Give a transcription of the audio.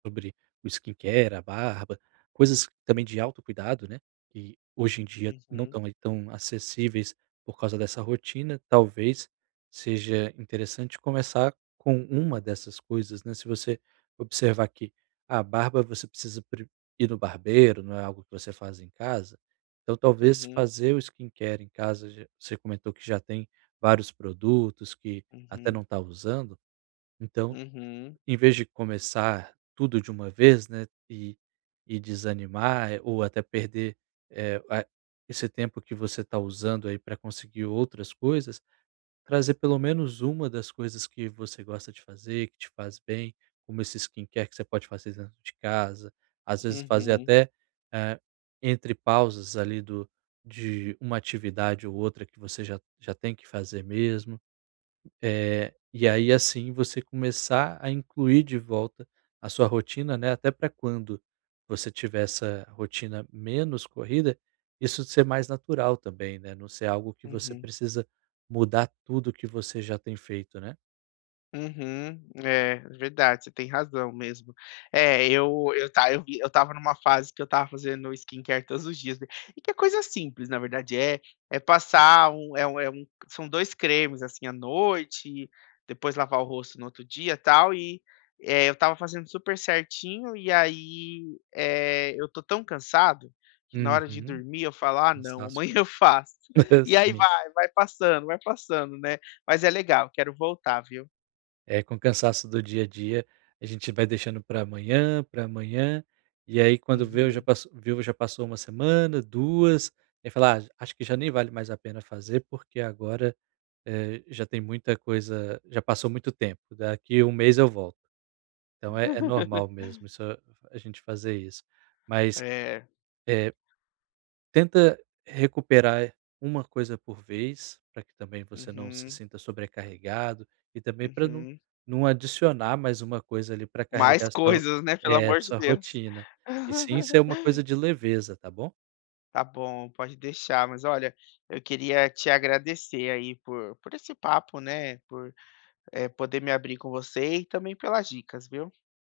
Sobre o skincare, a barba, coisas também de Uhum. autocuidado, né, que hoje em dia não Uhum. estão aí tão acessíveis por causa dessa rotina, talvez seja interessante começar com uma dessas coisas, né, se você observar que a barba você precisa pre ir no barbeiro, não é algo que você faz em casa, então talvez Uhum. fazer o skincare em casa, ge você comentou que já tem vários produtos, que até não Uhum. tá usando, então, Uhum. em vez de começar tudo de uma vez, né, e e desanimar ou até perder, eh, ah esse tempo que você tá usando aí pra conseguir outras coisas, trazer pelo menos uma das coisas que você gosta de fazer, que te faz bem, como esse skincare que você pode fazer dentro de casa, às vezes fazer Uhum. até, eh, entre pausas ali do de uma atividade ou outra que você já já tem que fazer mesmo, eh, e aí assim você começar a incluir de volta a sua rotina, né, até pra quando você tiver essa rotina menos corrida, isso ser mais natural também, né, não ser algo que você Uhum. precisa mudar tudo que você já tem feito, né. Uhum. É, verdade, você tem razão mesmo. É eu eu tá eu vi eu estava numa fase que eu estava fazendo skincare todos os dias be e que é coisa simples na verdade é é passar 1, é 1 é 1 são 2 cremes, assim, à noite, depois lavar o rosto no outro dia tal e, eh, eu estava fazendo super certinho e aí, eh, eu tô tão cansado que na hora de Uhum, dormir eu falo: "Ah não, cansaço, amanhã cara. eu faço." E aí Sim. vai, vai passando vai passando, né. Mas é legal, quero voltar viu? É, com o cansaço do dia-a-dia, a gente vai deixando para amanhã, para amanhã, e aí quando vê já Uhum. passou viu, já passou 1 semana, 2, e fala: "J Acho que já nem vale mais a pena fazer porque agora, eh, já tem muita coisa já passou muito tempo, daqui 1 mês eu volto.". Então é é normal mesmo isso a gente fazer isso, mas, E. eh, tenta recuperar 1 coisa por vez, pra que também você não se Uhum. sinta sobrecarregado, e também para Uhum. não adicionar mais 1 coisa, ali, para Mais carregar sua ro coisas, né, pelo eh, amor de sua Deus. rotina, e sim ser uma coisa de leveza, tá bom? Tá bom, pode deixar, mas olha, eu queria te agradecer aí por por esse papo, né, por, eh, poder me abrir com você e também pelas dicas, viu.